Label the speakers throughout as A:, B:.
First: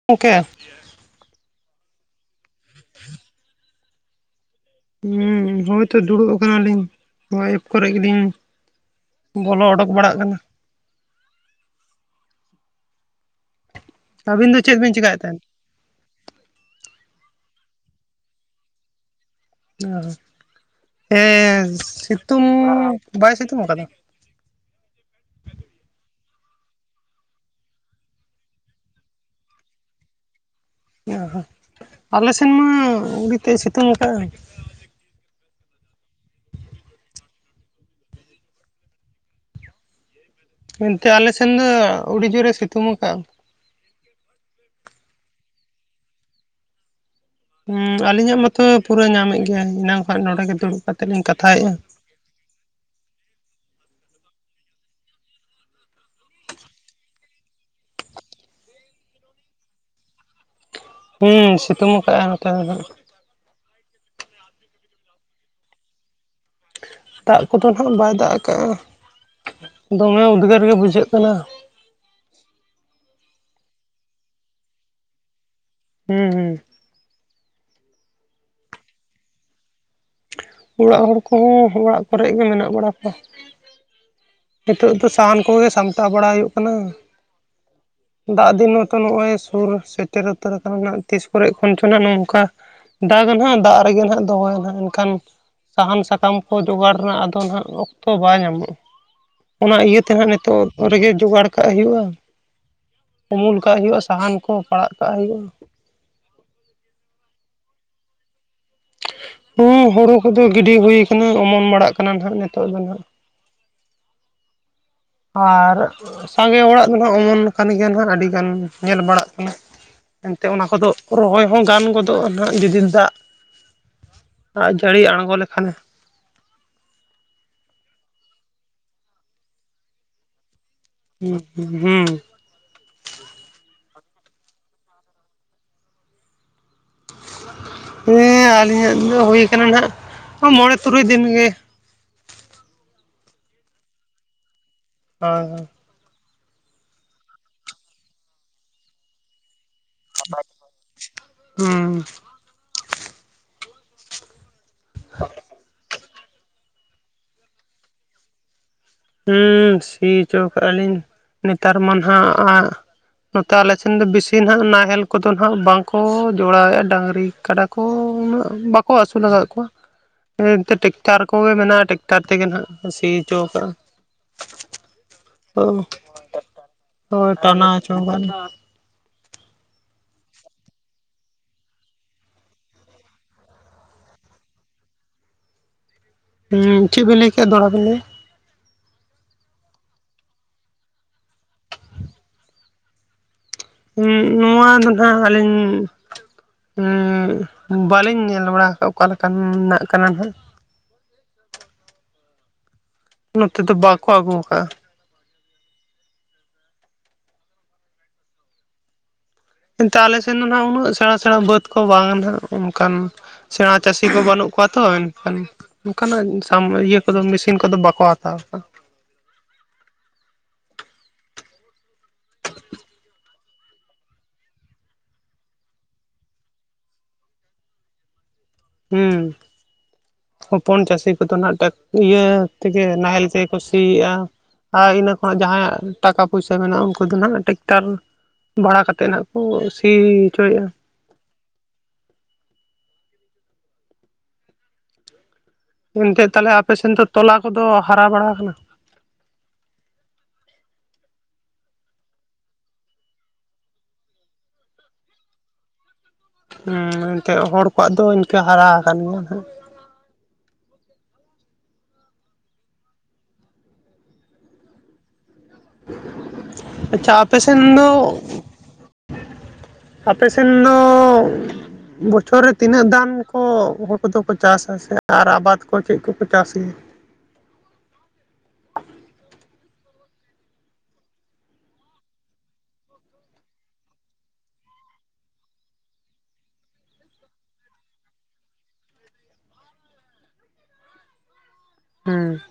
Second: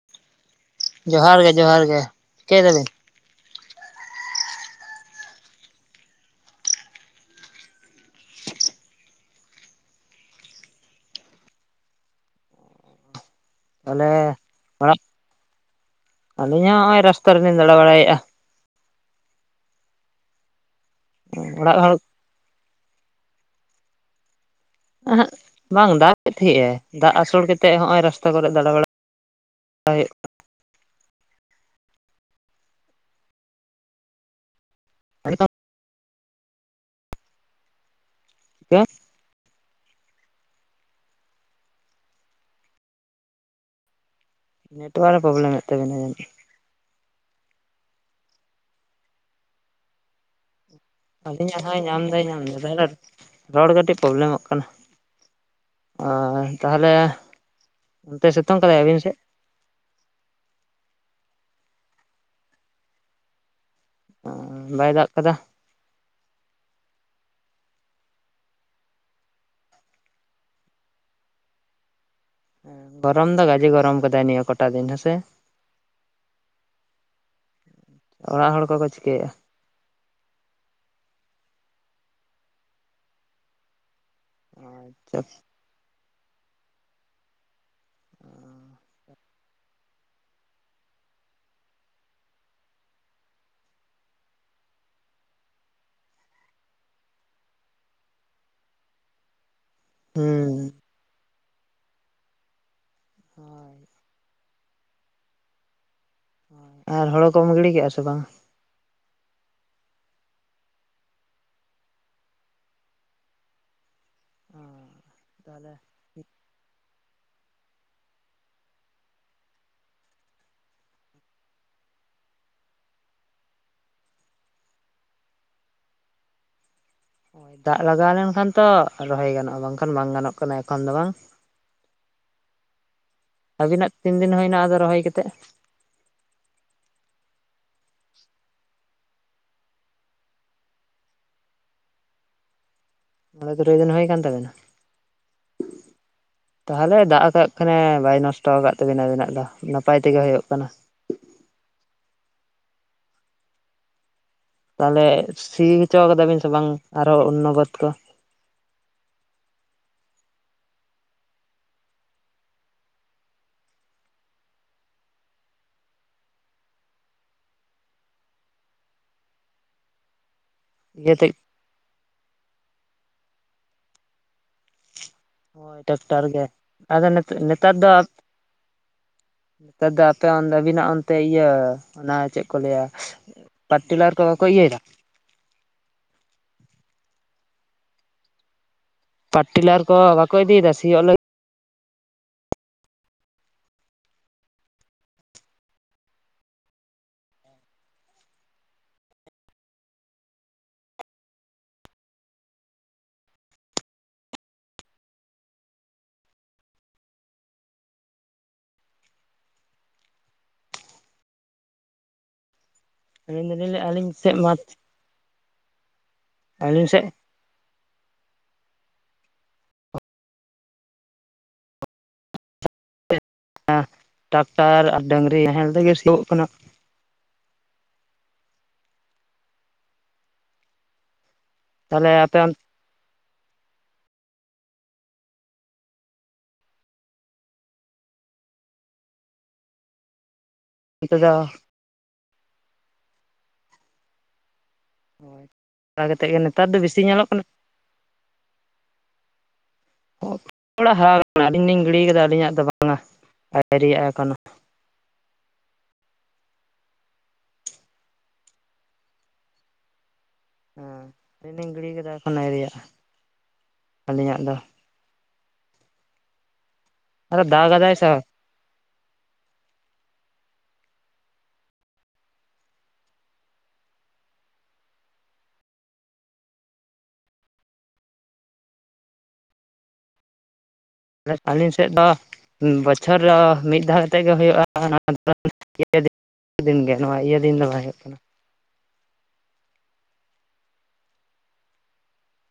A: [unintelligible]
B: ᱡᱚᱦᱟᱨ ᱜᱮ ᱡᱚᱦᱟᱨ ᱜᱮ। ᱪᱤᱠᱟᱹᱭ ᱫᱟᱵᱤᱱ?
A: [inaudible] ᱦᱩᱸᱻ ᱦᱚᱭᱛᱚ ᱫᱩᱲᱩᱵ ᱟᱠᱟᱱᱟ ᱞᱤᱧ, ᱱᱚᱣᱟ [unintelligible] ᱮᱯ ᱠᱚᱨᱮ ᱜᱮᱞᱤᱧ ᱼᱼ ᱵᱚᱞᱚ ᱚᱰᱳᱠ ᱵᱟᱲᱟᱜ ᱠᱟᱱᱟ।
B: ᱛᱟᱦᱟᱞᱮ
A: ᱟᱹᱵᱤᱱ ᱫᱚ ᱪᱮᱫ ᱵᱤᱱ
B: ᱚᱲᱟᱜ
A: ᱪᱮᱠᱟᱭᱮᱫ ᱛᱟᱦᱮᱸᱫ
B: ᱟᱹᱞᱤᱧ ᱦᱚᱸ ᱱᱚᱜᱼᱚᱭ ᱨᱟᱥᱛᱟ ᱨᱮᱞᱤᱧ ᱫᱟᱬᱟ ᱵᱟᱲᱟᱭᱮᱫᱼᱟ।
A: ᱚ ᱦᱮᱸ
B: ᱚᱲᱟᱜ ᱦᱚᱲ
A: ᱥᱤᱛᱩᱝ ᱵᱟᱭ ᱥᱤᱛᱩᱝ ᱟᱠᱟᱫᱟ?
B: ᱚᱦᱚᱸᱜ ᱵᱟᱝ ᱫᱟᱜ ᱛᱟᱦᱮᱸᱜ ᱟᱭ, ᱫᱟᱜ ᱦᱟᱹᱥᱩᱲ ᱠᱟᱛᱮᱫ ᱦᱚᱸᱜᱼᱚᱭ ᱨᱟᱥᱛᱟ ᱠᱚᱨᱮ ᱫᱟᱬᱟ ᱵᱟᱲᱟᱭ ᱼᱼ [unintelligible]
A: ᱚ ᱦᱚᱸ ᱟᱞᱮ ᱥᱮᱱ ᱢᱟ ᱩᱰᱤ ᱛᱮᱫ ᱮ ᱥᱤᱛᱩᱝ ᱟᱠᱟᱜᱼᱟ।
B: [inaudible] [unintelligible]
A: ᱢᱮᱱᱛᱮ ᱟᱞᱮ ᱥᱮᱱ ᱫᱚ ᱟᱹᱰᱤ ᱡᱩᱨᱮ ᱥᱤᱛᱩᱝ ᱟᱠᱟᱜᱼᱟ।
B: ᱱᱮᱴᱣᱟᱨ ᱨᱮ ᱯᱨᱚᱵᱞᱮᱢᱮᱫ ᱛᱟᱵᱮᱱᱟ ᱡᱟᱹᱱᱤᱡ?
A: ᱦᱩᱸ ᱟᱞᱤᱧᱟᱜ ᱢᱟᱛᱚ ᱯᱩᱨᱟᱹ ᱧᱟᱢᱮᱫ ᱜᱮᱭᱟᱭ, ᱮᱱᱟᱝ ᱠᱷᱚᱱ ᱱᱚᱰᱮ ᱜᱮ ᱫᱩᱲᱩᱵ ᱠᱟ
B: ᱟᱞᱤᱧᱟᱜ ᱦᱚᱸᱭ ᱧᱟᱢᱫᱟᱭ ᱧᱟᱢᱫᱟ, ᱛᱟᱦᱚᱞᱮ ᱨᱚᱲ ᱠᱟᱹᱴᱤᱡ ᱯᱨᱚᱵᱞᱮᱢᱚᱜ ᱠᱟᱱᱟ। ᱚᱻ ᱛᱟᱦᱟᱞᱮ, ᱚᱱᱛᱮ ᱥᱤᱛᱩᱝ ᱠᱟᱫᱟᱭ ᱟᱹᱵᱤᱱ ᱥᱮᱫ?
A: ᱦᱩᱸ ᱥᱤᱛᱩᱝ ᱟᱠᱟᱜᱼᱟᱭ ᱱᱚᱛᱮ ᱫᱚ ᱱᱷᱟᱜ।
B: ᱚᱻ, ᱵᱟᱭ ᱫᱟᱜ ᱟᱠᱟᱫᱟ?
A: ᱫᱟᱜ ᱠᱚᱫᱚ ᱱᱷᱟᱜ ᱵᱟᱭ ᱫᱟᱜ ᱟᱠᱟᱜᱼᱟ, ᱫᱚᱢᱮ ᱩᱫᱽᱜᱟᱹᱨ ᱜᱮ ᱵᱩᱡᱷᱟᱹᱜ ᱠᱟᱱᱟ।
B: ᱜᱚᱨᱚᱢ ᱫᱚ ᱜᱟᱡᱮ ᱜᱚᱨᱚᱢ ᱟᱠᱟᱫᱟᱭ ᱱᱤᱭᱟᱹ ᱠᱚᱴᱟ ᱫᱤᱱ। ᱦᱮᱸᱥᱮ?
A: ᱦᱩᱸ ᱦᱩᱸ ᱾
B: ᱚᱲᱟᱜ ᱦᱚᱲ ᱠᱚᱠᱚ ᱪᱤᱠᱟᱹᱭᱮᱜᱼᱟ?
A: ᱚᱲᱟᱜ ᱦᱚᱲ ᱠᱚᱦᱚᱸ ᱚᱲᱟᱜ ᱠᱚᱨᱮ ᱜᱮ ᱢᱮᱱᱟᱜ ᱵᱟᱲᱟ ᱠᱚᱣᱟ। ᱱᱤᱛᱚᱜ ᱫᱚ
B: ᱟᱪᱪᱷᱟ
A: ᱥᱟᱦᱟᱱ ᱠᱚᱜᱮ ᱥᱟᱢᱴᱟᱣ ᱵᱟᱲᱟ ᱦᱩᱭᱩᱜ ᱠᱟᱱᱟ।
B: [inaudible]
A: ᱫᱟᱜ ᱫᱤᱱ ᱦᱚᱸᱛᱚ ᱱᱚᱜᱼᱚᱭ ᱥᱩᱨ ᱥᱮᱴᱮᱨ ᱩᱛᱟᱹᱨ ᱟᱠᱟᱱᱟ ᱱᱷᱟᱜ, ᱛᱤᱥ ᱠᱚᱨᱮ ᱠᱷᱚᱱ ᱪᱚ ᱱᱷᱟᱜ ᱱᱚᱝᱠᱟ ᱫᱟᱜ ᱟᱱᱷᱟᱜ ᱫᱟᱜ ᱨᱮᱜᱮ ᱱᱷᱟᱜ ᱫᱚᱦᱚᱭᱟ ᱱᱷᱟᱜ ᱮᱱᱠᱷᱟᱱ ᱥᱟᱦᱟᱱ ᱥᱟᱠᱟᱢ ᱠᱚ ᱡᱚᱜᱟᱲ ᱨᱮᱱᱟᱜ ᱟᱫᱚ ᱱᱷᱟᱜ ᱚᱠᱛᱚ ᱵᱟᱭ ᱧᱟᱢᱚᱜᱼᱟ। ᱚᱱᱟ ᱤᱭᱟᱹ ᱛᱮ ᱦᱟᱸᱜ
B: ᱦᱩᱸ
A: ᱱᱤᱛᱚᱜ ᱨᱮᱜᱮ ᱡᱚᱜᱟᱲ ᱠᱟᱜ ᱦᱩᱭᱩᱜᱼᱟ ᱩᱢᱩᱞ ᱠᱟᱜ ᱦᱩᱭᱩᱜᱼᱟ ᱥᱟᱦᱟᱱ ᱠᱚ ᱯᱟᱲᱟᱜ ᱠᱟᱜ ᱦᱩᱭᱩᱜᱼᱟ ᱾
B: ᱟᱨ ᱦᱳᱲᱳ ᱠᱚᱢ ᱜᱤᱲᱤ ᱠᱮᱜᱼᱟ ᱥᱮ ᱵᱟᱝ?
A: ᱦᱩᱸ ᱦᱳᱲᱳ ᱠᱚᱫᱚ ᱜᱤᱰᱤ ᱦᱩᱭ ᱟᱠᱟᱱᱟ ᱚᱢᱚᱱ ᱵᱟᱲᱟᱜ ᱠᱟᱱᱟ ᱱᱷᱟᱜ ᱱᱤᱛᱚᱜ ᱫᱚ ᱱᱷᱟᱜ ᱾
B: ᱛᱟᱦᱚᱞᱮ
A: ᱟᱨ ᱥᱟᱸᱜᱮ ᱦᱚᱲᱟᱜ ᱫᱚ ᱱᱷᱟᱜ ᱚᱢᱚᱱ ᱟᱠᱟᱱ ᱜᱮᱭᱟ ᱱᱷᱟᱜ ᱟᱹᱰᱤᱜᱟᱱ ᱧᱮᱞ ᱵᱟᱲᱟᱜ ᱠᱟᱱᱟ ᱾ ᱮᱱᱛᱮ ᱚᱱᱟ ᱠᱚᱫᱚ ᱨᱚᱦᱚᱭ ᱦᱚᱸ ᱜᱟᱱ ᱜᱚᱫᱚᱜᱼᱟ ᱱᱷᱟᱜ ᱡᱩᱫᱤ ᱫᱟᱜ ᱫᱟᱜ ᱡᱟᱹᱲᱤ ᱟᱬᱜᱚ ᱞᱮᱠᱷᱟᱱᱮ
B: ᱱᱚᱜᱼᱚᱭ ᱫᱟᱜ ᱞᱟᱜᱟᱣ ᱞᱮᱱᱠᱷᱟᱱ ᱛᱚ ᱨᱚᱦᱚᱭ ᱜᱟᱱᱚᱜᱼᱟ ᱵᱟᱝᱠᱷᱟᱱ ᱵᱟᱝ ᱜᱟᱱᱚᱜ ᱠᱟᱱᱟ ᱮᱠᱷᱚᱱ ᱫᱚ ᱵᱟᱝ?
A: ᱦᱩᱸ ᱦᱩᱸ ᱦᱩᱸ ᱾
B: ᱟᱹᱵᱤᱱᱟᱜ ᱛᱤᱱ ᱫᱤᱱ ᱦᱩᱭ ᱮᱱᱟ ᱟᱫᱚ ᱨᱚᱦᱚᱭ ᱠᱟᱛᱮᱫ?
A: ᱦᱮᱸ ᱟᱹᱞᱤᱧᱟᱜ ᱫᱚ ᱦᱩᱭ ᱠᱟᱱᱟ ᱱᱷᱟᱜ ᱢᱚᱬᱮ ᱛᱩᱨᱩᱭ ᱫᱤᱱ ᱜᱮ
B: ᱢᱚᱬᱮ ᱛᱩᱨᱩᱭ ᱫᱤᱱ ᱦᱩᱭ ᱠᱟᱱ ᱛᱟᱵᱮᱱᱟ ᱾
A: ᱦᱳᱭ ᱦᱳᱭ ᱾
B: ᱛᱟᱦᱚᱞᱮ ᱫᱟᱜ ᱟᱠᱟᱫ ᱠᱷᱟᱱᱮ ᱵᱟᱭ ᱱᱚᱥᱴᱚ ᱟᱠᱟᱫ ᱛᱟᱹᱵᱤᱱᱟ ᱟᱹᱵᱤᱱᱟᱜ ᱫᱚ ᱱᱟᱯᱟᱭ ᱛᱮᱜᱮ ᱦᱩᱭᱩᱜ ᱠᱟᱱᱟ ᱾
A: ᱦᱩᱸᱻ
B: ᱛᱟᱦᱚᱞᱮ ᱥᱤ ᱦᱚᱪᱚ ᱠᱟᱫᱟ ᱵᱤᱱ ᱥᱮ ᱵᱟᱝ ᱟᱨᱦᱚᱸ ᱚᱱᱱᱚ ᱵᱟᱹᱫᱽ ᱠᱚ?
A: ᱦᱮᱸ ᱥᱤ ᱦᱚᱪᱚ ᱠᱟᱜᱼᱟ ᱞᱤᱧ ᱱᱮᱛᱟᱨ ᱢᱟ ᱱᱷᱟᱜ ᱱᱚᱛᱮ ᱟᱞᱮ ᱥᱮᱱ ᱫᱚ ᱵᱮᱥᱤ ᱱᱷᱟᱜ ᱱᱟᱦᱮᱞ ᱠᱚᱫᱚ ᱱᱷᱟᱜ ᱵᱟᱝᱠᱚ ᱡᱚᱲᱟᱣᱮᱫᱼᱟ ᱰᱟᱝᱨᱤ ᱠᱟᱰᱟ ᱠᱚ ᱩᱱᱟᱹᱜ ᱵᱟᱠᱚ ᱟᱹᱥᱩᱞ ᱟᱠᱟᱫ ᱠᱚᱣᱟ ᱮᱻ ᱴᱮᱠᱴᱟᱨ
B: ᱤᱭᱟᱹᱛᱮ
A: ᱠᱚᱜᱮ ᱢᱮᱱᱟᱜᱼᱟ ᱴᱮᱠᱴᱟᱨ ᱛᱮᱜᱮ ᱱᱷᱟᱜ ᱥᱤ ᱦᱚᱪᱚ ᱟᱠᱟᱜᱼᱟ ᱾
B: ᱦᱳᱭ ᱴᱨᱟᱠᱴᱚᱨ ᱜᱮ ᱟᱫᱚ
A: ᱦᱳᱭ
B: ᱱᱤᱛᱚ
A: ᱴᱟᱱᱟᱣ
B: ᱱᱮᱛᱟᱨ ᱫᱚ
A: ᱦᱚᱪᱚ ᱠᱟᱜᱼᱟ ᱞᱤᱧ
B: ᱱᱮᱛᱟᱨ ᱫᱚ ᱟᱯᱮ ᱚᱱ ᱟᱹᱵᱤᱱᱟᱜ ᱚᱱᱛᱮ ᱤᱭᱟᱹ ᱚᱱᱟ ᱪᱮᱫ ᱠᱚ ᱞᱟᱹᱭᱟ ᱯᱟᱨᱴᱤᱞᱟᱨ ᱠᱚ ᱵᱟᱠᱚ ᱤᱭᱟᱹ ᱮᱫᱟ
A: ᱦᱩᱸ ᱪᱮᱫ ᱵᱤᱱ ᱞᱟᱹᱭ ᱠᱮᱜᱼᱟ ᱫᱚᱦᱲᱟ ᱵᱮᱱ ᱞᱟᱹᱭᱟ ᱾
B: ᱯᱟᱴᱴᱤᱞᱟᱨ ᱠᱚ ᱵᱟᱠᱚ ᱤᱫᱤᱭᱮᱫᱟ ᱥᱤᱭᱚᱜ ᱞᱟᱹᱜᱤᱫ ᱾
A: ᱦᱩᱸ ᱱᱚᱣᱟ ᱫᱚ ᱱᱷᱟᱜ ᱟᱹᱞᱤᱧ ᱩᱸᱻ ᱵᱟᱹᱞᱤᱧ ᱧᱮᱞ ᱵᱟᱲᱟ ᱦᱟᱠᱟᱜ-ᱟ ᱚᱠᱟᱞᱮᱠᱟᱱᱟᱜ ᱠᱟᱱᱟ ᱱᱷᱟᱜ ᱾ ᱱᱚᱛᱮ ᱫᱚ ᱵᱟᱠᱚ ᱟᱹᱜᱩ ᱣᱟᱠᱟᱜ-ᱟ ᱾ ᱮᱱᱛᱮ ᱟᱞᱮ ᱥᱮᱱ ᱫᱚ ᱱᱟᱦᱟᱜ ᱩᱱᱟᱹᱜ ᱥᱮᱬᱟ ᱥᱮᱬᱟ ᱵᱟᱹᱫᱽ ᱠᱚ ᱵᱟᱝ ᱱᱟᱦᱟᱜ ᱚᱱᱠᱟᱱ
B: ᱟᱹᱞᱤᱧ ᱫᱚᱞᱤᱧ
A: ᱥᱮᱬᱟ
B: ᱞᱟᱹᱭᱮᱫᱼᱟ
A: ᱪᱟᱹᱥᱤ
B: ᱟᱹᱞᱤᱧ
A: ᱠᱚ
B: ᱥᱮᱫ ᱢᱟ
A: ᱵᱟᱹᱱᱩᱜ ᱠᱚᱣᱟ ᱛᱚ, ᱮᱱᱠᱷᱟᱱ ᱚᱱᱠᱟᱱᱟᱜ ᱥᱟᱢ
B: ᱟᱹᱞᱤᱧ
A: ᱤᱭᱟᱹ
B: ᱥᱮᱫ
A: ᱠᱚᱫᱚ ᱢᱮᱥᱤᱱ ᱠᱚᱫᱚ ᱵᱟᱠᱚ ᱦᱟᱛᱟᱣᱟ᱾
B: [unintelligible] ᱴᱟᱠᱴᱟᱨ ᱟᱨ ᱰᱟᱹᱝᱨᱤ ᱱᱟᱦᱮᱞ ᱛᱮᱜᱮ ᱥᱤᱭᱳᱜ ᱠᱟᱱᱟ᱾
A: ᱦᱩᱸ ᱦᱚᱯᱚᱱ ᱪᱟᱹᱥᱤ ᱠᱚᱫᱚ ᱱᱟᱦᱟᱜ ᱴᱟᱠ
B: ᱛᱟᱦᱚᱞᱮ
A: ᱤᱭᱟᱹᱻ
B: ᱟᱯᱮ
A: ᱤᱭᱟᱹ ᱱᱟᱦᱮᱞ ᱛᱮᱜᱮ ᱠᱚ ᱥᱤᱭᱮᱜᱼᱟ᱾ ᱟᱨ ᱤᱱᱟᱹ ᱠᱷᱚᱱᱟᱜ ᱡᱟᱦᱟᱸᱭᱟᱜ ᱴᱟᱠᱟ ᱯᱩᱭᱥᱟ ᱢᱮᱱᱟᱜᱼᱟ, ᱩᱱᱠᱩ ᱫᱚ ᱱᱟᱦᱟᱜ ᱴᱮᱠᱴᱟᱨ ᱵᱷᱟᱲᱟ ᱠᱟᱛᱮᱫ ᱱᱟᱦᱟᱜ ᱠᱚ ᱥᱤ ᱦᱚᱪᱚᱭᱮᱫᱼᱟ᱾
B: ᱦᱤᱸᱛᱳᱜ ᱫᱚ [inaudible] ᱠᱟᱛᱮᱫ
A: ᱚᱱᱛᱮ
B: ᱜᱮ
A: ᱛᱟᱦᱚᱞᱮ
B: ᱱᱮᱛᱟᱨ
A: ᱟᱯᱮ ᱥᱮᱱ
B: ᱵᱮᱥᱤ
A: ᱫᱚ
B: ᱧᱮᱞᱚᱜ
A: ᱛᱚᱞᱟ
B: ᱠᱟᱱᱟ
A: ᱠᱚᱫᱚ ᱦᱟᱨᱟ ᱵᱟᱲᱟᱣ ᱠᱟᱱᱟ?
B: ᱦᱚᱲᱟᱜ ᱦᱟᱨᱟᱣ ᱠᱟᱱᱟ, ᱟᱹᱞᱤᱧ ᱞᱤᱧ ᱜᱤᱲᱤᱭ ᱠᱟᱫᱟ ᱟᱹᱞᱤᱧᱟᱜ ᱫᱚ ᱵᱟᱝᱟ᱾ ᱟᱹᱣᱨᱤᱭᱟᱜ-ᱟ ᱮᱠᱷᱳᱱᱳ᱾
A: ᱦᱩᱸ ᱮᱱᱛᱮᱫ ᱦᱚᱲ ᱠᱚᱣᱟᱜ ᱫᱚ ᱤᱱᱠᱟᱹ ᱦᱟᱨᱟ ᱟᱠᱟᱱ ᱜᱮᱭᱟ ᱦᱟᱸᱜ᱾
B: ᱦᱮᱸ ᱟᱹᱞᱤᱧ ᱞᱤᱧ ᱜᱤᱲᱤᱭ ᱠᱟᱫᱟ ᱮᱠᱷᱚᱱᱳ ᱟᱣᱨᱤᱭᱟᱜ-ᱟ, ᱟᱹᱞᱤᱧᱟᱜ ᱫᱚ᱾
A: ᱟᱪᱪᱷᱟ ᱟᱯᱮ
B: ᱟᱫᱚ
A: ᱥᱮᱱ ᱫᱚ
B: ᱫᱟᱜᱟᱫᱟᱭ ᱥᱮ [inaudible]
A: ᱟᱯᱮ ᱥᱮᱱ ᱫᱚᱻ ᱵᱚᱪᱷᱚᱨ ᱨᱮ ᱛᱤᱱᱟᱹᱜ ᱫᱟᱱ ᱠᱚ ᱦᱳ ᱠᱚᱫᱚ ᱠᱚ ᱪᱟᱥᱟ ᱥᱮ ᱟᱨ ᱟᱵᱟᱫᱽ ᱠᱚ ᱪᱮᱫ ᱠᱚᱠᱚ ᱪᱟᱥ ᱜᱮᱭᱟ?
B: ᱟᱹᱞᱤᱧ ᱥᱮᱫ ᱫᱚ ᱵᱚᱪᱷᱚᱨ ᱨᱮ ᱢᱤᱫ ᱫᱷᱟᱣ ᱠᱟᱛᱮᱜ ᱜᱮ ᱦᱳᱭᱳᱜᱼᱟ, [unintelligible] ᱫᱤᱱ ᱜᱮ ᱱᱚᱣᱟ ᱤᱭᱟᱹ ᱫᱤᱱ ᱫᱚ ᱵᱟᱭ ᱦᱳᱭᱳᱜ ᱛᱟᱦᱮᱱᱟ᱾
A: ᱦᱩᱸ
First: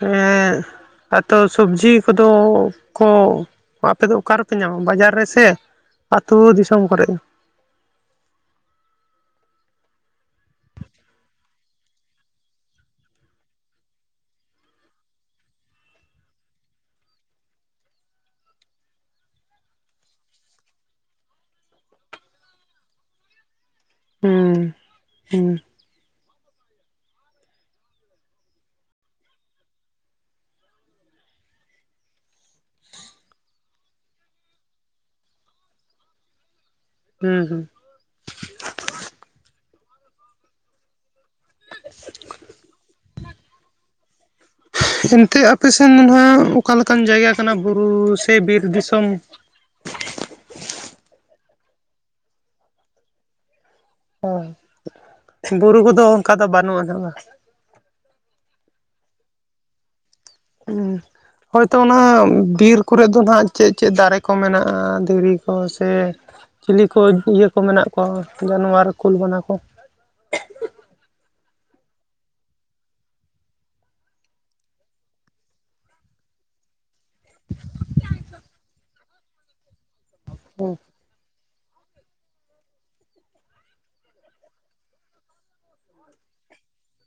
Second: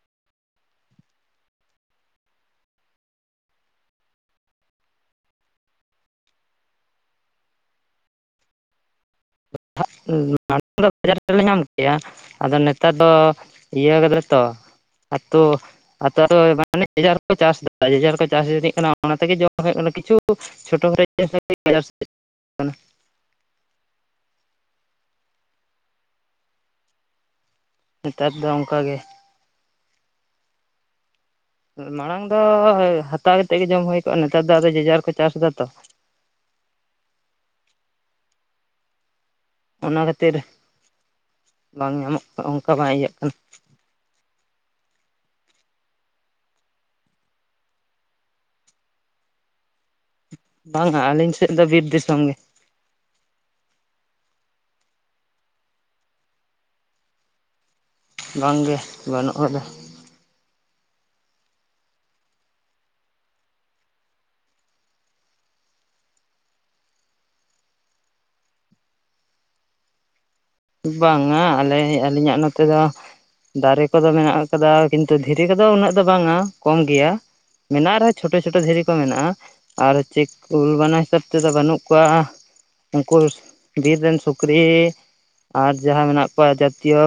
A: ᱮᱸᱻᱫ ᱟ ᱛᱚ ᱥᱚᱵᱽᱡᱤ ᱠᱚᱫᱚ ᱠᱚ ᱟᱯᱮ ᱫᱚ ᱚᱠᱟ ᱨᱮᱯᱮ ᱧᱟᱢᱟ ᱵᱟᱡᱟᱨ ᱨᱮ ᱥᱮ ᱢᱮ ᱟᱹᱛᱩ ᱫᱤᱥᱚᱢ ᱠᱚᱨᱮᱫ?
B: [unintelligible] ᱵᱟᱡᱟᱨ ᱨᱮᱞᱮ ᱧᱟᱢ ᱠᱮᱭᱟ, ᱟᱫᱚ ᱱᱮᱛᱟᱨ ᱫᱚ ᱤᱭᱟᱹ ᱠᱟᱫᱟᱞᱮ ᱛᱚ ᱟᱛᱳ ᱟᱛᱳ ᱟᱛᱳ ᱢᱟᱱᱮ ᱡᱮ ᱡᱟᱨ ᱠᱚ ᱪᱟᱥ ᱫᱟ ᱡᱮ ᱡᱟᱨ ᱠᱚ ᱪᱟᱥ [unintelligible] ᱠᱟᱱᱟ ᱚᱱᱟ ᱛᱮᱜᱮ ᱡᱚᱢ ᱦᱩᱭᱩᱜ ᱠᱟᱱᱟ᱾ ᱠᱤᱪᱷᱩ ᱪᱷᱳᱴᱳ [unintelligible] ᱵᱟᱡᱟᱨ ᱥᱮᱡ
A: ᱦᱩᱸ ᱦᱩᱸ᱾
B: ᱱᱮᱛᱟᱨ ᱫᱚ ᱚᱝᱠᱟ ᱜᱮ᱾ ᱢᱟᱬᱟᱝ ᱫᱚ ᱦᱟᱛᱟᱣ ᱠᱟᱛᱮᱫ ᱜᱮ ᱡᱚᱢ ᱦᱳᱭ ᱠᱚᱜᱼᱟ, ᱱᱮᱛᱟᱨ ᱫᱚ ᱟᱫᱚ ᱡᱮᱡᱟᱨ ᱠᱚ ᱪᱟᱥ ᱫᱟ ᱛᱚ᱾
A: ᱦᱩᱸ ᱦᱩᱸ᱾
B: ᱚᱱᱟ ᱠᱷᱟᱹᱛᱤᱨ ᱵᱟᱝ ᱧᱟᱢᱚᱜ ᱠᱟᱱᱟ, ᱚᱱᱠᱟ ᱵᱟᱝ ᱤᱭᱟᱹᱜ ᱠᱟᱱᱟ᱾
A: ᱮᱱᱛᱮ ᱟᱯᱮ ᱥᱮᱱ ᱢᱚᱱᱮ ᱦᱚᱭ ᱚᱠᱟ ᱞᱮᱠᱟᱱ ᱡᱟᱭᱜᱟ ᱠᱟᱱᱟ ᱵᱩᱨᱩ ᱥᱮ ᱵᱤᱨ ᱫᱤᱥᱚᱢ?
B: ᱵᱟᱝᱟ ᱟᱹᱞᱤᱧ ᱥᱮᱫ ᱫᱚ ᱵᱤᱨ ᱫᱤᱥᱚᱢ ᱜᱮ᱾
A: ᱚ ᱵᱩᱨᱩ ᱠᱚᱫᱚ ᱚᱝᱠᱟ ᱫᱚ ᱵᱟᱹᱱᱩᱜ ᱟᱱᱟᱜ ᱵᱟ᱾
B: ᱵᱟᱝ ᱜᱮ ᱵᱟᱹᱱᱩᱜᱼᱟ ᱟᱫᱚ᱾
A: ᱩᱸ᱾ ᱦᱚᱭᱛᱚ ᱚᱱᱟ ᱵᱤᱨ ᱠᱚᱨᱮ ᱫᱚ ᱱᱟᱦᱟᱜ ᱪᱮᱫ ᱪᱮᱫ ᱫᱟᱨᱮ ᱠᱚ ᱢᱮᱱᱟᱜᱼᱟ? ᱫᱷᱤᱨᱤ ᱠᱚ ᱥᱮ ᱪᱤᱞᱤ ᱠᱚ ᱤᱭᱟᱹ ᱠᱚ ᱢᱮᱱᱟᱜ ᱠᱚᱣᱟ ᱡᱟᱱᱣᱟᱨ ᱠᱩᱞ, ᱵᱟᱱᱟ ᱠᱚ?
B: ᱵᱟᱝᱟ ᱟᱞᱮ ᱟᱹᱞᱤᱧᱟᱜ ᱱᱚᱛᱮ ᱫᱚ ᱫᱟᱨᱮ ᱠᱚᱫᱚ ᱢᱮᱱᱟᱜ ᱟᱠᱟᱫᱟ, ᱠᱤᱱᱛᱩ ᱫᱷᱤᱨᱤ ᱠᱚᱫᱚ ᱩᱱᱟᱹᱜ ᱫᱚ ᱵᱟᱝᱟ ᱠᱚᱢ ᱜᱮᱭᱟ᱾ ᱢᱮᱱᱟᱜ ᱨᱮᱦᱚᱸ ᱪᱷᱳᱴᱳ ᱪᱷᱳᱴᱳ ᱫᱷᱤᱨᱤ ᱠᱚ ᱢᱮᱱᱟᱜᱼᱟ, ᱟᱨ ᱪᱩᱠ ᱠᱩᱞ
A: ᱦᱩᱸ
B: ᱵᱟᱱᱟ ᱦᱤᱥᱟᱹᱵ ᱛᱮᱫᱚ ᱵᱟᱹᱱᱩᱜ ᱠᱚᱣᱟ, ᱩᱱᱠᱩ ᱵᱤᱨ ᱨᱮᱱ ᱥᱩᱠᱨᱤ ᱟᱨ ᱡᱟᱦᱟᱸ ᱢᱮᱱᱟᱜ ᱠᱚᱣᱟ ᱡᱟᱛᱤᱭᱚ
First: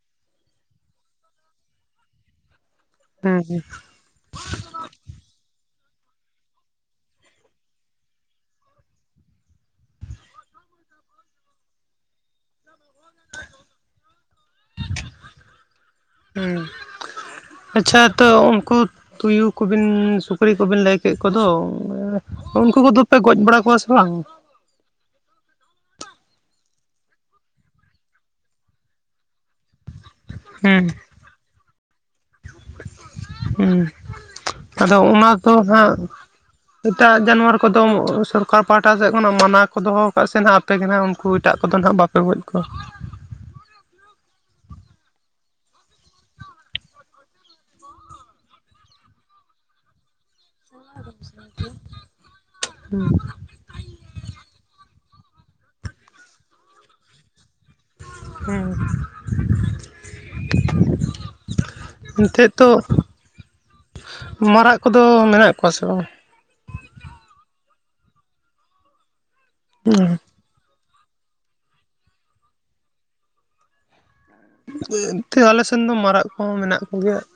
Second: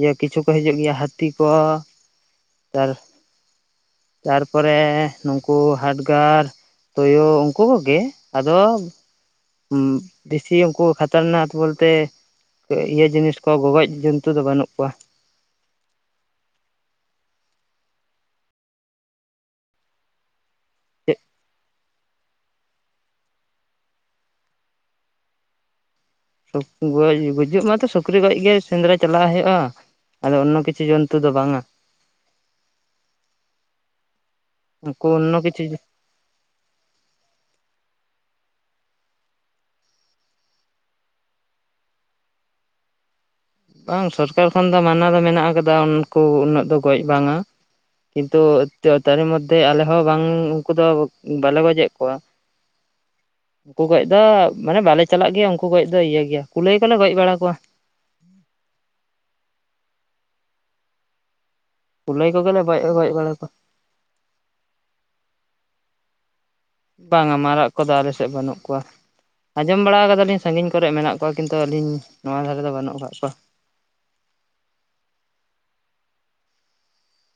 B: ᱤᱭᱟᱹ ᱠᱤᱪᱷᱩ ᱠᱚ ᱦᱤᱡᱩᱜ ᱜᱮᱭᱟ ᱦᱟᱹᱛᱤ ᱠᱚ, [unintelligible]
A: ᱦᱩᱸ ᱦᱩᱸ
B: ᱛᱟᱨᱯᱚᱨᱮ ᱱᱩᱠᱩ ᱦᱟᱰᱜᱟᱨ, ᱛᱚᱭᱳ ᱩᱱᱠᱩ ᱠᱚᱜᱮ ᱟᱫᱚ ᱫᱮᱥᱤ ᱩᱱᱠᱩ ᱠᱷᱟᱛᱟᱨᱱᱟᱠ ᱵᱚᱞᱛᱮ ᱤᱭᱟᱹ ᱡᱤᱱᱤᱥ ᱠᱚ ᱜᱚᱜᱚᱡ ᱡᱚᱱᱛᱩ ᱫᱚ ᱵᱟᱹᱱᱩᱜ ᱠᱚᱣᱟ᱾
A: ᱩᱸ ᱟᱪᱪᱷᱟ ᱛᱚ ᱩᱝᱠᱩ ᱛᱩᱭᱩ ᱠᱚᱵᱤᱱ ᱥᱩᱠᱨᱤ ᱠᱚᱵᱮᱱ ᱞᱟᱹᱭ ᱠᱮᱫ ᱠᱚᱫᱚ ᱩᱱᱠᱩ ᱠᱚᱫᱚᱯᱮ ᱜᱚᱡ ᱵᱟᱲᱟ ᱠᱚᱣᱟ ᱥᱮ ᱵᱟᱝ?
B: ᱜᱚᱡ ᱜᱩᱡᱩᱜ ᱢᱟᱛᱚ ᱥᱩᱠᱨᱤ ᱜᱚᱡ ᱜᱮ ᱥᱮᱸᱫᱽᱨᱟ ᱪᱟᱞᱟᱜ ᱦᱳᱭᱳᱜᱼᱟ᱾ ᱟᱫᱚ ᱚᱱᱱᱚ ᱠᱤᱪᱷᱩ ᱡᱚᱱᱛᱩ ᱫᱚ ᱵᱟᱝᱟ ᱾
A: ᱩᱸ ᱟᱫᱚ
B: ᱩᱱᱠᱩ
A: ᱚᱱᱟ
B: ᱚᱱᱱᱚ
A: ᱫᱚ
B: ᱠᱤᱪᱷᱩ
A: ᱦᱟᱸᱜ ᱮᱴᱟᱜ ᱡᱟᱱᱣᱟᱨ ᱠᱚᱫᱚ ᱥᱚᱨᱠᱟᱨ ᱯᱟᱦᱴᱟ ᱥᱮᱫ ᱠᱷᱚᱱᱟᱜ ᱢᱟᱱᱟ ᱠᱚ ᱫᱚᱦᱚ ᱟᱠᱟᱫ ᱥᱮ ᱱᱟᱜ [unintelligible] ᱠᱟᱱᱟ ᱩᱱᱠᱩ ᱮᱴᱟᱜ ᱠᱚᱫᱚ ᱱᱟᱦᱟᱜ ᱵᱟᱯᱮ ᱜᱚᱡ ᱠᱚᱣᱟ
B: ᱵᱟᱝ ᱥᱚᱨᱠᱟᱨ ᱠᱷᱚᱱ ᱫᱚ ᱢᱟᱱᱟ ᱫᱚ ᱢᱮᱱᱟᱜ ᱟᱠᱟᱫᱟ ᱩᱱᱠᱩ ᱩᱱᱟᱹᱜ ᱫᱚ ᱜᱚᱡ ᱵᱟᱝᱟ, ᱠᱤᱱᱛᱩ ᱛᱟᱨᱮ ᱢᱚᱫᱽᱫᱷᱮ ᱟᱞᱮ ᱦᱚᱸ ᱵᱟᱝ ᱩᱱᱠᱩ ᱫᱚ ᱵᱟᱞᱮ ᱜᱚᱡᱮᱜ ᱠᱚᱣᱟ᱾ ᱩᱱᱠᱩ ᱜᱚᱡ ᱫᱚ ᱢᱟᱱᱮ ᱵᱟᱞᱮ ᱪᱟᱞᱟᱜ ᱜᱮᱭᱟ ᱩᱱᱠᱩ ᱜᱚᱡ ᱫᱚ ᱤᱭᱟᱹ ᱜᱮᱭᱟ ᱠᱩᱞᱟᱹᱭ ᱠᱚᱞᱮ ᱜᱚᱡ ᱵᱟᱲᱟ ᱠᱚᱣᱟ᱾
A: [unintelligible]
B: ᱠᱩᱞᱟᱹᱭ
A: ᱱᱮᱛᱚᱡ
B: ᱠᱚᱜᱮᱞᱮ
A: ᱛᱚ
B: ᱜᱚᱡ ᱵᱟᱲᱟ ᱠᱚᱣᱟ
A: ᱢᱟᱨᱟᱜ ᱠᱚᱫᱚ ᱢᱮᱱᱟᱜ ᱠᱚᱣᱟ ᱥᱮ ᱵᱟᱝᱟ?
B: ᱵᱟᱝᱟ ᱢᱟᱨᱟᱜ ᱠᱚᱫᱚ ᱟᱞᱮ ᱥᱮᱫ ᱵᱟᱹᱱᱩᱜ ᱠᱚᱣᱟ ᱟᱸᱡᱚᱢ ᱵᱟᱲᱟ
A: ᱵᱟᱝ?
B: ᱠᱟᱫᱟᱞᱤᱧ ᱥᱟᱺᱜᱤᱧ ᱠᱚᱨᱮᱫ ᱢᱮᱱᱟᱜ ᱠᱚᱣᱟ ᱠᱤᱱᱛᱩ ᱟᱹᱞᱤᱧ ᱱᱚᱣᱟ ᱫᱷᱟᱨᱮ ᱫᱚ ᱵᱟᱹᱱᱩᱜ ᱠᱟᱫ ᱠᱚᱣᱟ᱾
A: ᱛᱮ ᱟᱞᱮ ᱥᱮᱱ ᱫᱚ ᱢᱟᱨᱟᱜ ᱠᱚᱦᱚᱸ ᱢᱮᱱᱟᱜ ᱠᱚᱜᱮᱭᱟ ᱾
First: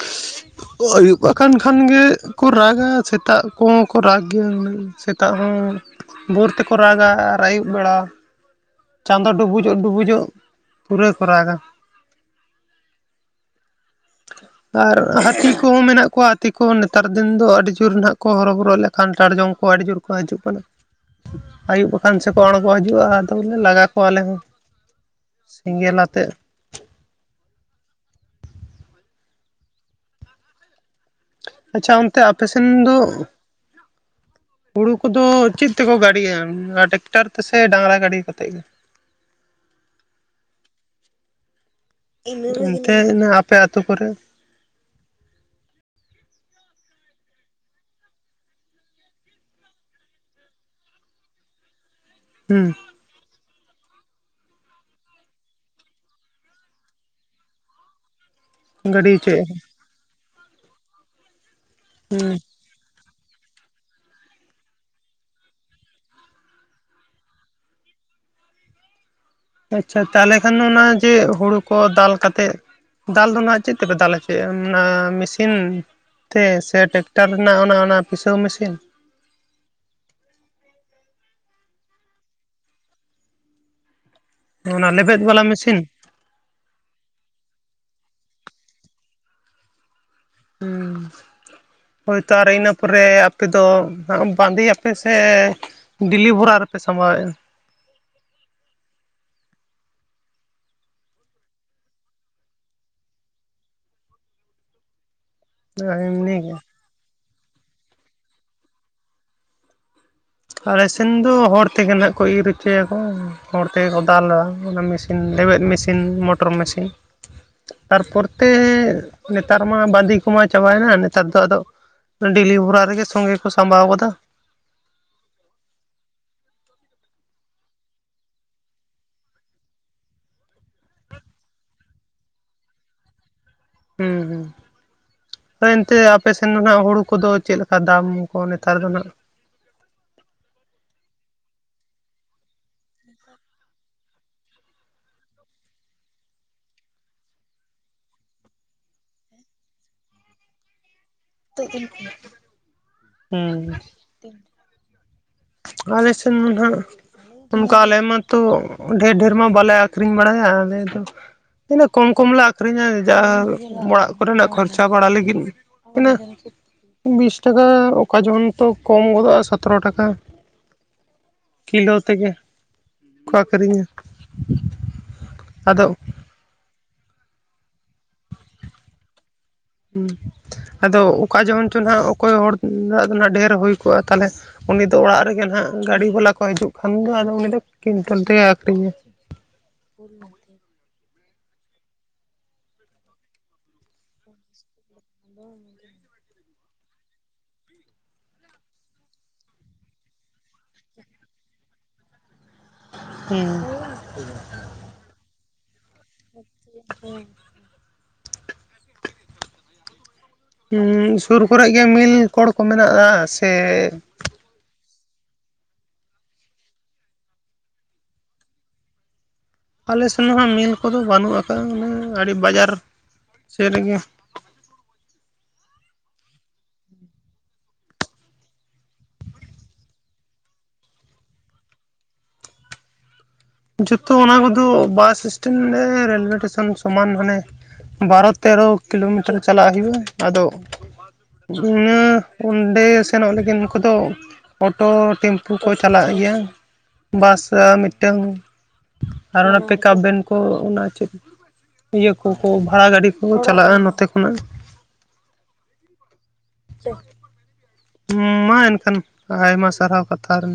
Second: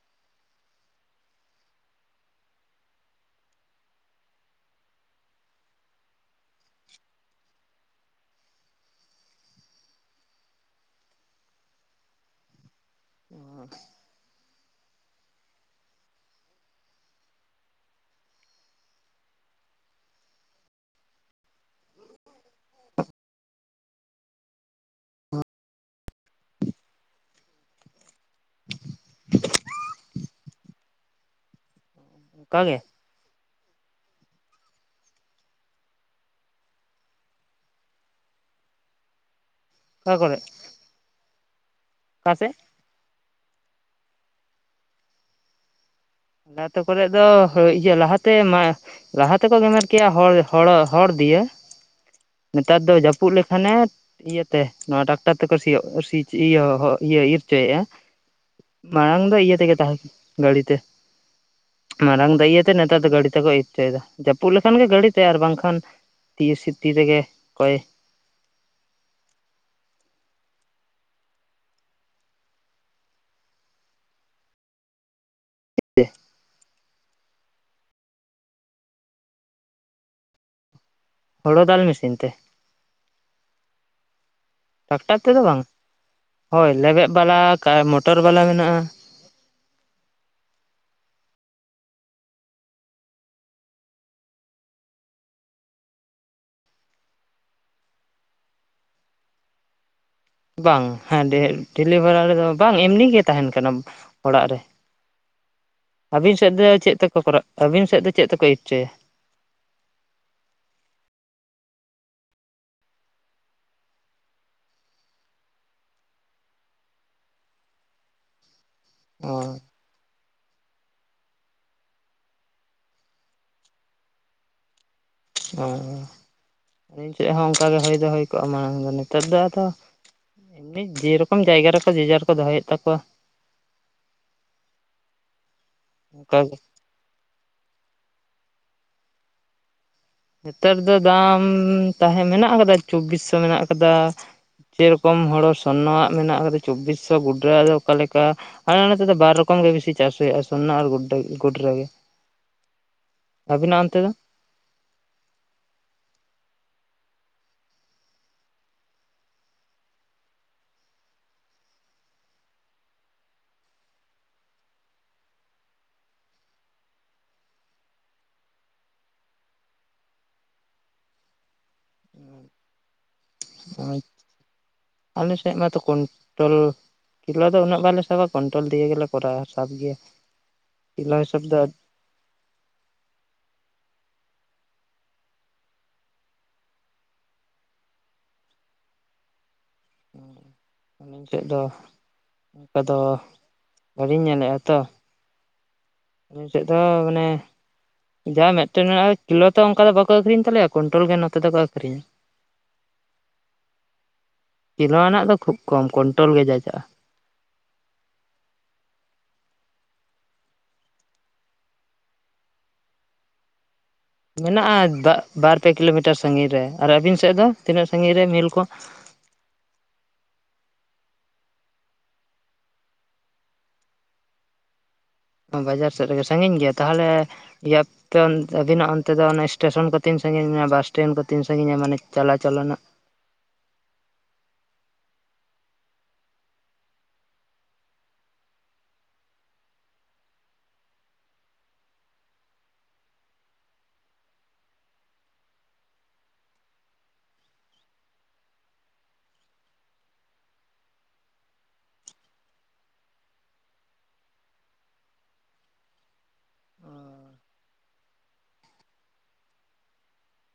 B: [unintelligible]
A: ᱟᱹᱭᱩᱵ ᱟᱠᱟᱱ ᱠᱷᱟᱱ ᱜᱮ ᱠᱚ ᱨᱟᱜᱟ ᱥᱮᱛᱟᱜ ᱠᱚᱦᱚᱸ ᱠᱚ ᱨᱟᱜᱽ ᱜᱮᱭᱟ ᱥᱮᱛᱟᱜ ᱦᱚᱸ, ᱵᱷᱳᱨ ᱛᱮᱠᱚ ᱨᱟᱜᱟ ᱟᱨ ᱟᱹᱭᱩᱵ ᱵᱮᱲᱟ᱾ ᱪᱟᱸᱫᱚ ᱰᱩᱵᱩᱡᱚᱜ ᱰᱩᱵᱩᱡᱚᱜ ᱯᱩᱨᱟᱹ ᱠᱚ ᱨᱟᱜᱟ,
B: [unintelligible]
A: ᱟᱨ ᱦᱟᱹᱛᱤ ᱠᱚᱦᱚᱸ ᱢᱮᱱᱟᱜ ᱠᱚᱣᱟ ᱦᱟᱹᱛᱤ ᱠᱚ ᱱᱮᱛᱟᱨ ᱫᱤᱱ ᱫᱚ ᱟᱹᱰᱤ ᱡᱳᱨ ᱱᱟᱸᱜ ᱠᱚ ᱦᱚᱨᱚ ᱵᱚᱨᱚᱜ ᱟᱞᱮ ᱠᱷᱟᱱᱴᱟᱲ ᱡᱚᱢ ᱠᱚ ᱟᱹᱰᱤ ᱡᱳᱨ ᱠᱚ ᱠᱚ ᱦᱤᱡᱩᱜ ᱠᱟᱱᱟ ᱾
B: [unintelligible]
A: ᱟᱹᱭᱩᱵ ᱟᱠᱟᱱ ᱥᱮᱠᱚ ᱟᱬᱜᱚ ᱦᱤᱡᱩᱜᱼᱟ, ᱟᱫᱚᱞᱮ ᱞᱟᱜᱟ ᱠᱚᱣᱟ ᱟᱞᱮ ᱦᱚᱸ᱾ ᱥᱮᱸᱜᱮᱞ ᱟᱛᱮᱫ ᱟᱪᱪᱷᱟ ᱚᱱᱛᱮ ᱟᱯᱮ ᱥᱮᱱ
B: ᱚᱱᱠᱟᱜᱮ
A: ᱫᱚ
B: [unintelligible]
A: ᱦᱩᱲᱩ ᱠᱚᱫᱚ ᱪᱮᱫ ᱛᱮᱠᱚ ᱜᱟᱹᱲᱤᱭᱟ ᱴᱮᱠᱴᱟᱨ ᱛᱮᱥᱮ ᱰᱟᱝᱨᱟ ᱜᱟᱹᱰᱤ ᱠᱟᱛᱮᱫ ᱜᱮ?
B: ᱚᱠᱟ ᱠᱚᱨᱮ ᱚᱠᱟ ᱥᱮᱫ
A: ᱮᱱᱛᱮ ᱚᱱᱟ ᱟᱯᱮ ᱟᱹᱛᱩ ᱠᱚᱨᱮ?
B: ᱟᱞᱮ ᱟᱹᱛᱩ ᱠᱚᱨᱮᱫ ᱫᱚ ᱤᱭᱟᱹ ᱞᱟᱦᱟᱛᱮ ᱢᱟ ᱞᱟᱦᱟ ᱛᱮᱠᱚ ᱜᱮᱢᱮᱨ ᱠᱮᱜᱼᱟ ᱦᱚᱲ ᱦᱚᱲ ᱦᱚᱲ ᱫᱤᱭᱟᱹ
A: ᱦᱩᱸ
B: ᱱᱮᱛᱟᱨ ᱫᱚ ᱡᱟᱹᱯᱩᱫ ᱯᱩᱫ ᱞᱮᱠᱷᱟᱱᱮ ᱤᱭᱟᱹᱛᱮ ᱱᱚᱣᱟ ᱴᱟᱠᱴᱟᱨ ᱛᱮᱠᱚ ᱥᱤᱭᱳᱜ ᱤᱭᱟᱹ ᱤᱭᱟᱹ ᱤᱨ ᱦᱚᱪᱚᱭᱮᱫᱼᱟ ᱾
A: ᱜᱟᱹᱰᱤ
B: ᱢᱟᱲᱟᱝ ᱫᱚ ᱤᱭᱟᱹ
A: ᱦᱚᱪᱚᱭᱮᱫᱼᱟ
B: ᱛᱮᱜᱮ ᱛᱟᱦᱮᱸ ᱠᱟᱱᱟ ᱜᱟᱹᱲᱤ ᱛᱮ᱾ ᱢᱟᱲᱟᱝ
A: ᱦᱩᱸ
B: ᱫᱚ ᱤᱭᱟᱹᱛᱮ ᱱᱮᱛᱟᱨ ᱫᱚ ᱜᱟᱹᱲᱤ ᱛᱮᱠᱚ ᱤᱨ ᱦᱚᱪᱚᱭᱮᱫᱟ ᱡᱟᱹᱯᱩᱫ ᱞᱮᱠᱷᱟᱱ ᱜᱮ ᱜᱟᱹᱲᱤ ᱛᱮ ᱟᱨ ᱵᱟᱝᱠᱷᱟᱱ ᱛᱤᱭᱟᱹ ᱥᱤᱛᱤ ᱨᱮᱜᱮ ᱚᱠᱚᱭ
A: ᱟᱪᱪᱷᱟ ᱛᱟᱦᱚᱞᱮ ᱠᱷᱟᱱ ᱚᱱᱟ ᱡᱮ ᱦᱩᱲᱩ ᱠᱚ ᱫᱟᱞ ᱠᱟᱛᱮᱫ ᱫᱟᱞ ᱫᱚ ᱱᱟᱦᱟᱜ ᱪᱮᱫ ᱛᱮᱯᱮ ᱫᱟᱞ ᱦᱚᱪᱚᱭᱟ ᱚᱱᱟ ᱢᱮᱥᱤ ᱤᱱ ᱛᱮ ᱥᱮ ᱴᱮᱠᱴᱟᱨ ᱨᱮᱱᱟᱜ ᱚᱱᱟ ᱚᱱᱟ ᱯᱤᱥᱟᱹᱣ ᱢᱮᱥᱤᱱ?
B: ᱦᱳᱲᱳ ᱫᱟᱞ ᱢᱮᱥᱤᱱ ᱛᱮ ᱾
A: ᱚᱱᱟ
B: ᱴᱨᱟᱠᱴᱟᱨ
A: ᱞᱮᱵᱮᱫ
B: ᱛᱮᱫᱚ
A: ᱵᱟᱞᱟ
B: ᱵᱟᱝ?
A: ᱢᱮᱥᱤᱱ?
B: [inaudible] ᱦᱳᱭ ᱞᱮᱵᱮᱫ ᱵᱟᱞᱟ ᱢᱚᱴᱚᱨ ᱵᱟᱞᱟ ᱢᱮᱱᱟᱜᱼᱟ ᱾
A: ᱦᱩᱸ ᱾ ᱦᱳᱭᱛᱚ ᱟᱨ ᱤᱱᱟᱹ ᱯᱚᱨᱮ ᱟᱯᱮ ᱫᱚ ᱵᱟᱸᱫᱮᱭᱟᱯᱮ ᱥᱮ ᱰᱮᱞᱤ ᱵᱷᱚᱨᱟ ᱨᱮᱯᱮ ᱥᱟᱢᱵᱟᱣᱮᱫᱼᱟ?
B: ᱵᱟᱝ ᱦᱮᱸ ᱰᱮᱞᱤᱵᱷᱟᱨᱟ ᱨᱮ ᱫᱚ ᱵᱟᱝ ᱮᱢᱱᱤ ᱜᱮ ᱛᱟᱦᱮᱱ ᱠᱟᱱᱟ ᱚᱲᱟᱜ ᱨᱮ ᱾ [inaudible]
A: ᱮᱢᱱᱤ
B: ᱟᱹᱵᱤᱱ ᱥᱮᱫ
A: ᱜᱮ?
B: ᱫᱚ ᱪᱮᱫ ᱛᱮᱠᱚ ᱠᱚᱨᱟ ᱟᱹᱵᱤᱱ ᱥᱮᱫ ᱫᱚ ᱪᱮᱫ ᱛᱮᱠᱚ ᱤᱨ ᱚᱪᱚᱭᱟ?
A: ᱟᱞᱮ ᱥᱮᱱ ᱫᱚ ᱦᱚᱲ ᱛᱮᱜᱮ ᱱᱟᱦᱟᱜ ᱠᱚ ᱤᱨ ᱦᱚᱪᱚᱭᱟᱠᱚ ᱦᱚᱲ ᱛᱮᱜᱮ ᱠᱚ ᱫᱟᱞᱟ ᱚᱱᱟ ᱢᱮᱥ ᱤᱱ ᱞᱮᱵᱮᱫ ᱢᱮᱥᱤᱱ ᱢᱚᱴᱚᱨ ᱢᱮᱥᱤᱱ ᱾
B: [inaudible]
A: ᱛᱟᱨᱯᱚᱨ ᱛᱮ
B: ᱚ
A: ᱱᱮᱛᱟᱨ ᱢ ᱢᱟ ᱵᱟᱸᱫᱤ ᱠᱚᱢᱟ ᱪᱟᱵᱟᱭᱮᱱᱟ ᱱᱮᱛᱟᱨ ᱫᱚ ᱟᱫᱚ ᱰᱤᱞᱤ ᱵᱷᱚᱨᱟ ᱨᱮᱜᱮ ᱥᱚᱸᱜᱮ ᱠᱚ ᱥᱟᱸᱵᱟᱣ ᱜᱚᱫᱟ ᱾
B: ᱚ ᱾ [inaudible] ᱟᱹᱞᱤᱧ ᱥᱮᱫ ᱦᱚᱸ ᱚᱱᱠᱟᱜᱮ ᱦᱩᱭ ᱫᱚ ᱦᱩᱭ ᱠᱚᱜᱼᱟ ᱢᱟᱲᱟᱝ ᱫᱚ, ᱱᱮᱛᱟᱨ ᱫᱚ ᱟᱫᱚ ᱢᱤᱫ ᱡᱮᱨᱚᱠᱚᱢ ᱡᱟᱭᱜᱟ ᱨᱮᱠᱚ ᱡᱮᱡᱟᱨ ᱠᱚ ᱫᱚᱦᱚᱭᱮᱫ ᱛᱟᱠᱚᱣᱟ ᱾
A: ᱦᱩᱸ ᱦᱩᱸ ᱾ [inaudible] ᱦᱳᱭ ᱮᱱᱛᱮ ᱟᱯᱮ
B: ᱚᱱᱠᱟ
A: ᱥᱮᱱ
B: ᱜᱮ
A: ᱫᱚ ᱱᱟᱜ ᱦᱩᱲᱩ ᱠᱚᱫᱚ ᱪᱮᱫ ᱠᱟ ᱫᱟᱢ ᱠᱚ ᱱᱮᱛᱟᱨ ᱫᱚ ᱱᱟᱸᱜ?
B: ᱱᱮᱛᱟᱨ ᱫᱚ ᱫᱟᱢ ᱛᱟᱦᱮᱸ ᱢᱮᱱᱟᱜ ᱟᱠᱟᱫᱟ ᱪᱚᱵᱵᱤᱥ ᱥᱚ ᱢᱮᱱᱟᱜ ᱟᱠᱟᱫᱟ ᱾ ᱥᱮ ᱨᱚᱠᱚᱢ ᱦᱳᱲᱳ ᱥᱚᱨᱱᱚᱣᱟᱜ ᱢᱮᱱᱟᱜ ᱟᱠᱟᱫᱟ ᱪᱚᱵᱵᱤᱥ ᱥᱚ ᱜᱩᱰᱨᱟᱹᱣᱟᱜ ᱫᱚ ᱚᱠᱟ ᱞᱮᱠᱟ ᱾ ᱟᱞᱮ ᱱᱚᱛᱮ ᱫᱚ ᱵᱟᱨ ᱨᱚᱠᱚᱢ ᱜᱮ ᱵᱤᱥᱤ ᱪᱟᱥ ᱦᱩᱭᱩᱜᱼᱟ ᱥᱚᱨᱱᱚ ᱟᱨ ᱜᱩᱰ ᱜᱩᱰᱨᱟᱹ ᱜᱮ ᱾ [inaudible]
A: ᱦᱩᱸ
B: ᱟᱹᱵᱤᱱᱟᱜ ᱚᱱᱛᱮ ᱫᱚ?
A: ᱟᱞᱮ ᱥᱮᱱ ᱫᱚ ᱱᱟᱦᱟᱜ ᱚᱱᱠᱟ ᱟᱞᱮ ᱢᱟᱛᱚ ᱰᱷᱮᱨ ᱰᱷᱮᱨ ᱢᱟ ᱵᱟᱞᱮ ᱟᱠᱷᱨᱤᱧ ᱵᱟᱲᱟᱭᱟ ᱟᱞᱮ ᱫᱚ ᱤᱱᱟᱹ ᱠᱚᱢ ᱠᱚᱢᱞᱮ ᱟᱠᱷᱨᱤᱧᱟ ᱡᱟ ᱚᱲᱟᱜ ᱠᱚᱨᱮᱱᱟᱜ ᱠᱷᱚᱨᱪᱟ ᱵᱟᱲᱟ ᱞᱟᱹᱜᱤᱫ ᱾ ᱤᱱᱟᱹ ᱵᱤᱥ ᱴᱟᱠᱟ ᱚᱠᱟ ᱡᱚᱠᱷᱚᱱ ᱛᱚ ᱠᱚᱢ ᱜᱚᱫᱚᱜᱼᱟ ᱥᱟᱛᱨᱚ ᱴᱟᱠᱟ ᱾ ᱠᱤᱞᱳ ᱛᱮᱜᱮ [inaudible] ᱠᱚ ᱟᱹᱠᱷᱨᱤᱧᱟ [inaudible] ᱟᱫᱚ
B: ᱴᱚᱞ ᱠᱤᱞᱳ ᱫᱚ ᱩᱱᱟᱹᱜ ᱵᱟᱞᱮ ᱥᱟᱵᱟ ᱠᱚᱱᱴᱳᱞ ᱛᱮᱜᱮ ᱜᱮᱞᱮ ᱠᱚᱨᱟᱣᱟ ᱥᱟᱵ ᱜᱮᱭᱟ
A: ᱦᱮᱸ ᱾ [inaudible] ᱟᱫᱚ
B: ᱠᱤᱞᱳ
A: ᱚᱠᱟ
B: ᱦᱤᱥᱟᱹᱵ ᱫᱚ
A: ᱡᱚᱦᱚᱱ ᱪᱚ ᱱᱟᱦᱟᱜ ᱚᱠᱚᱭ ᱦᱚᱲᱟᱜ ᱫᱚ ᱱᱟᱜ ᱰᱷᱮᱹᱨ ᱦᱩᱭᱠᱚᱜᱼᱟ ᱛᱟᱞᱦᱮ ᱩᱱᱤ ᱫᱚ ᱚᱲᱟᱜ ᱨᱮᱜᱮ ᱦᱟᱸᱜ ᱜᱟᱹᱰᱤ ᱵᱟᱞᱟ ᱠᱚ ᱦᱤᱡᱩᱜ ᱠᱷᱟᱱ ᱫᱚ ᱟᱫᱚ ᱩᱱᱤ ᱫᱚ [unintelligible] ᱛᱮᱜᱮ ᱟᱹᱠᱷᱨᱤᱧᱟ ᱾ [inaudible]
B: ᱟᱹᱞᱤᱧ ᱴᱷᱮᱡ ᱫᱚ [inaudible] ᱟᱫᱚ [inaudible] ᱵᱟᱞᱤᱧ ᱧᱮᱞᱮᱫᱼᱟ ᱛᱚ ᱾
A: [inaudible]
B: ᱟᱹᱞᱤᱧ ᱥᱮᱫ ᱫᱚ ᱢᱟᱱᱮ ᱡᱟᱦᱟᱸ ᱢᱤᱫᱴᱮᱱ ᱢᱮᱱᱟᱜᱼᱟ ᱠᱤᱞᱳ ᱛᱚ ᱚᱱᱠᱟ ᱫᱚ ᱵᱟᱠᱚ ᱟᱹᱷᱨᱤᱧ ᱛᱟᱞᱮᱭᱟ ᱠᱩᱭᱱᱴᱟᱞ ᱜᱮ ᱱᱚᱛᱮ ᱫᱚᱠᱚ ᱟᱠᱷᱨᱤᱧᱟ ᱾ [inaudible]
A: ᱦᱩᱸ ᱾
B: ᱠᱤᱞᱳ ᱟᱱᱟᱜ ᱫᱚ ᱠᱷᱩᱵ ᱠᱚᱢ ᱠᱚᱱᱴᱳᱞ ᱜᱮ ᱡᱟ ᱪᱟᱞᱟᱜᱼᱟ ᱾
A: ᱦᱩᱸᱻ ᱥᱩᱨ ᱠᱚᱨᱮ ᱜᱮ ᱢᱤᱞ ᱠᱚᱬ ᱠᱚ ᱢᱮᱱᱟᱜᱼᱟ ᱥᱮ
B: ᱢᱮᱱᱟᱜᱼᱟ ᱵᱟ ᱵᱟᱨ ᱯᱮ ᱠᱤᱞᱳᱢᱤᱴᱟᱨ ᱥᱟᱺᱜᱤᱧ ᱨᱮ ᱾ ᱟᱨ ᱟᱹᱵᱤᱱ ᱥᱮᱫ ᱫᱚ ᱛᱤᱱᱟᱹᱜ ᱥᱟᱺᱜᱤᱧ ᱨᱮ ᱢᱤᱞ ᱠᱚ?
A: ᱟᱞᱮ ᱥᱮᱱ ᱦᱚᱸ ᱢᱤᱞ ᱠᱚᱫᱚ ᱵᱟᱹᱱᱩᱜ ᱟᱠᱟᱫᱟ ᱢᱟᱱᱮ ᱟᱹᱰᱤ ᱵᱟᱡᱟᱨ [inaudible] ᱥᱮᱫ ᱨᱮᱜᱮ ᱾
B: ᱵᱟᱡᱟᱨ ᱥᱮᱫ ᱨᱮᱜᱮ ᱥᱟᱺᱜᱤᱧ ᱜᱮᱭᱟ, ᱛᱟᱦᱚᱞᱮ ᱤᱭᱟᱹ ᱟᱵᱤᱱᱟᱜ ᱚᱱᱛᱮ ᱫᱚ ᱚᱱᱟ ᱮᱸ ᱥᱴᱮᱥᱚᱱ ᱠᱚ ᱛᱤᱱ ᱥᱟᱺᱜᱤᱧ ᱢᱮᱱᱟᱜᱼᱟ᱾ ᱵᱟᱥᱴᱮᱱᱰ ᱠᱚ ᱛᱤᱱ ᱥᱟᱺᱜᱤᱧᱟ ᱢᱟᱱᱮ ᱪᱟᱞᱟ, ᱪᱟᱞᱟ ᱨᱮᱱᱟᱜ
A: ᱡᱷᱚᱛᱚ ᱚᱱᱟ ᱠᱚᱼᱫᱚ ᱵᱟᱥ ᱥᱴᱮᱱᱰᱸ ᱨᱮᱞᱳᱭᱮ ᱥᱴᱮᱥᱚᱱ ᱥᱚᱢᱟᱱ ᱦᱟᱱᱮ ᱵᱟᱨᱚ ᱛᱮᱨᱚ ᱠᱤᱞᱳᱢᱤᱴᱟᱨ ᱪᱟᱞᱟ-ᱜ ᱦᱩᱭᱩᱜᱼᱟ ᱾ ᱟᱫᱚ ᱤᱱᱟ ᱚᱸᱰᱮ ᱥᱮᱱᱚ-ᱜ ᱞᱟᱹᱜᱤᱫ, ᱱᱩᱠᱩ ᱫᱚ ᱚᱴᱳ ᱴᱮᱢᱯᱩ ᱠᱚ ᱪᱟᱞᱟ-ᱜ ᱜᱮᱭᱟ ᱾ᱵᱟᱥ ᱢᱤᱫᱴᱟᱹᱝ ᱟᱨ ᱚᱱᱟ ᱯᱮᱠᱟᱯ ᱵᱷᱽᱮᱱ ᱠᱚ, ᱚᱱᱟ ᱪᱮᱫ ᱤᱭᱟᱹ ᱠᱚᱼᱠᱚ ᱵᱷᱽᱟᱲᱟ ᱜᱟᱹᱰᱤ ᱠᱚ-ᱠᱚ ᱪᱟᱞᱟᱜᱼᱟ ᱾ ᱱᱚᱛᱮ ᱠᱷᱚᱱᱟᱜ ᱩᱸ ᱢᱟ ᱮᱱᱠᱷᱟᱱ ᱟᱭᱢᱟ ᱥᱟᱨᱦᱟᱹᱣ, ᱠᱟᱛᱷᱟ ᱨᱮᱱ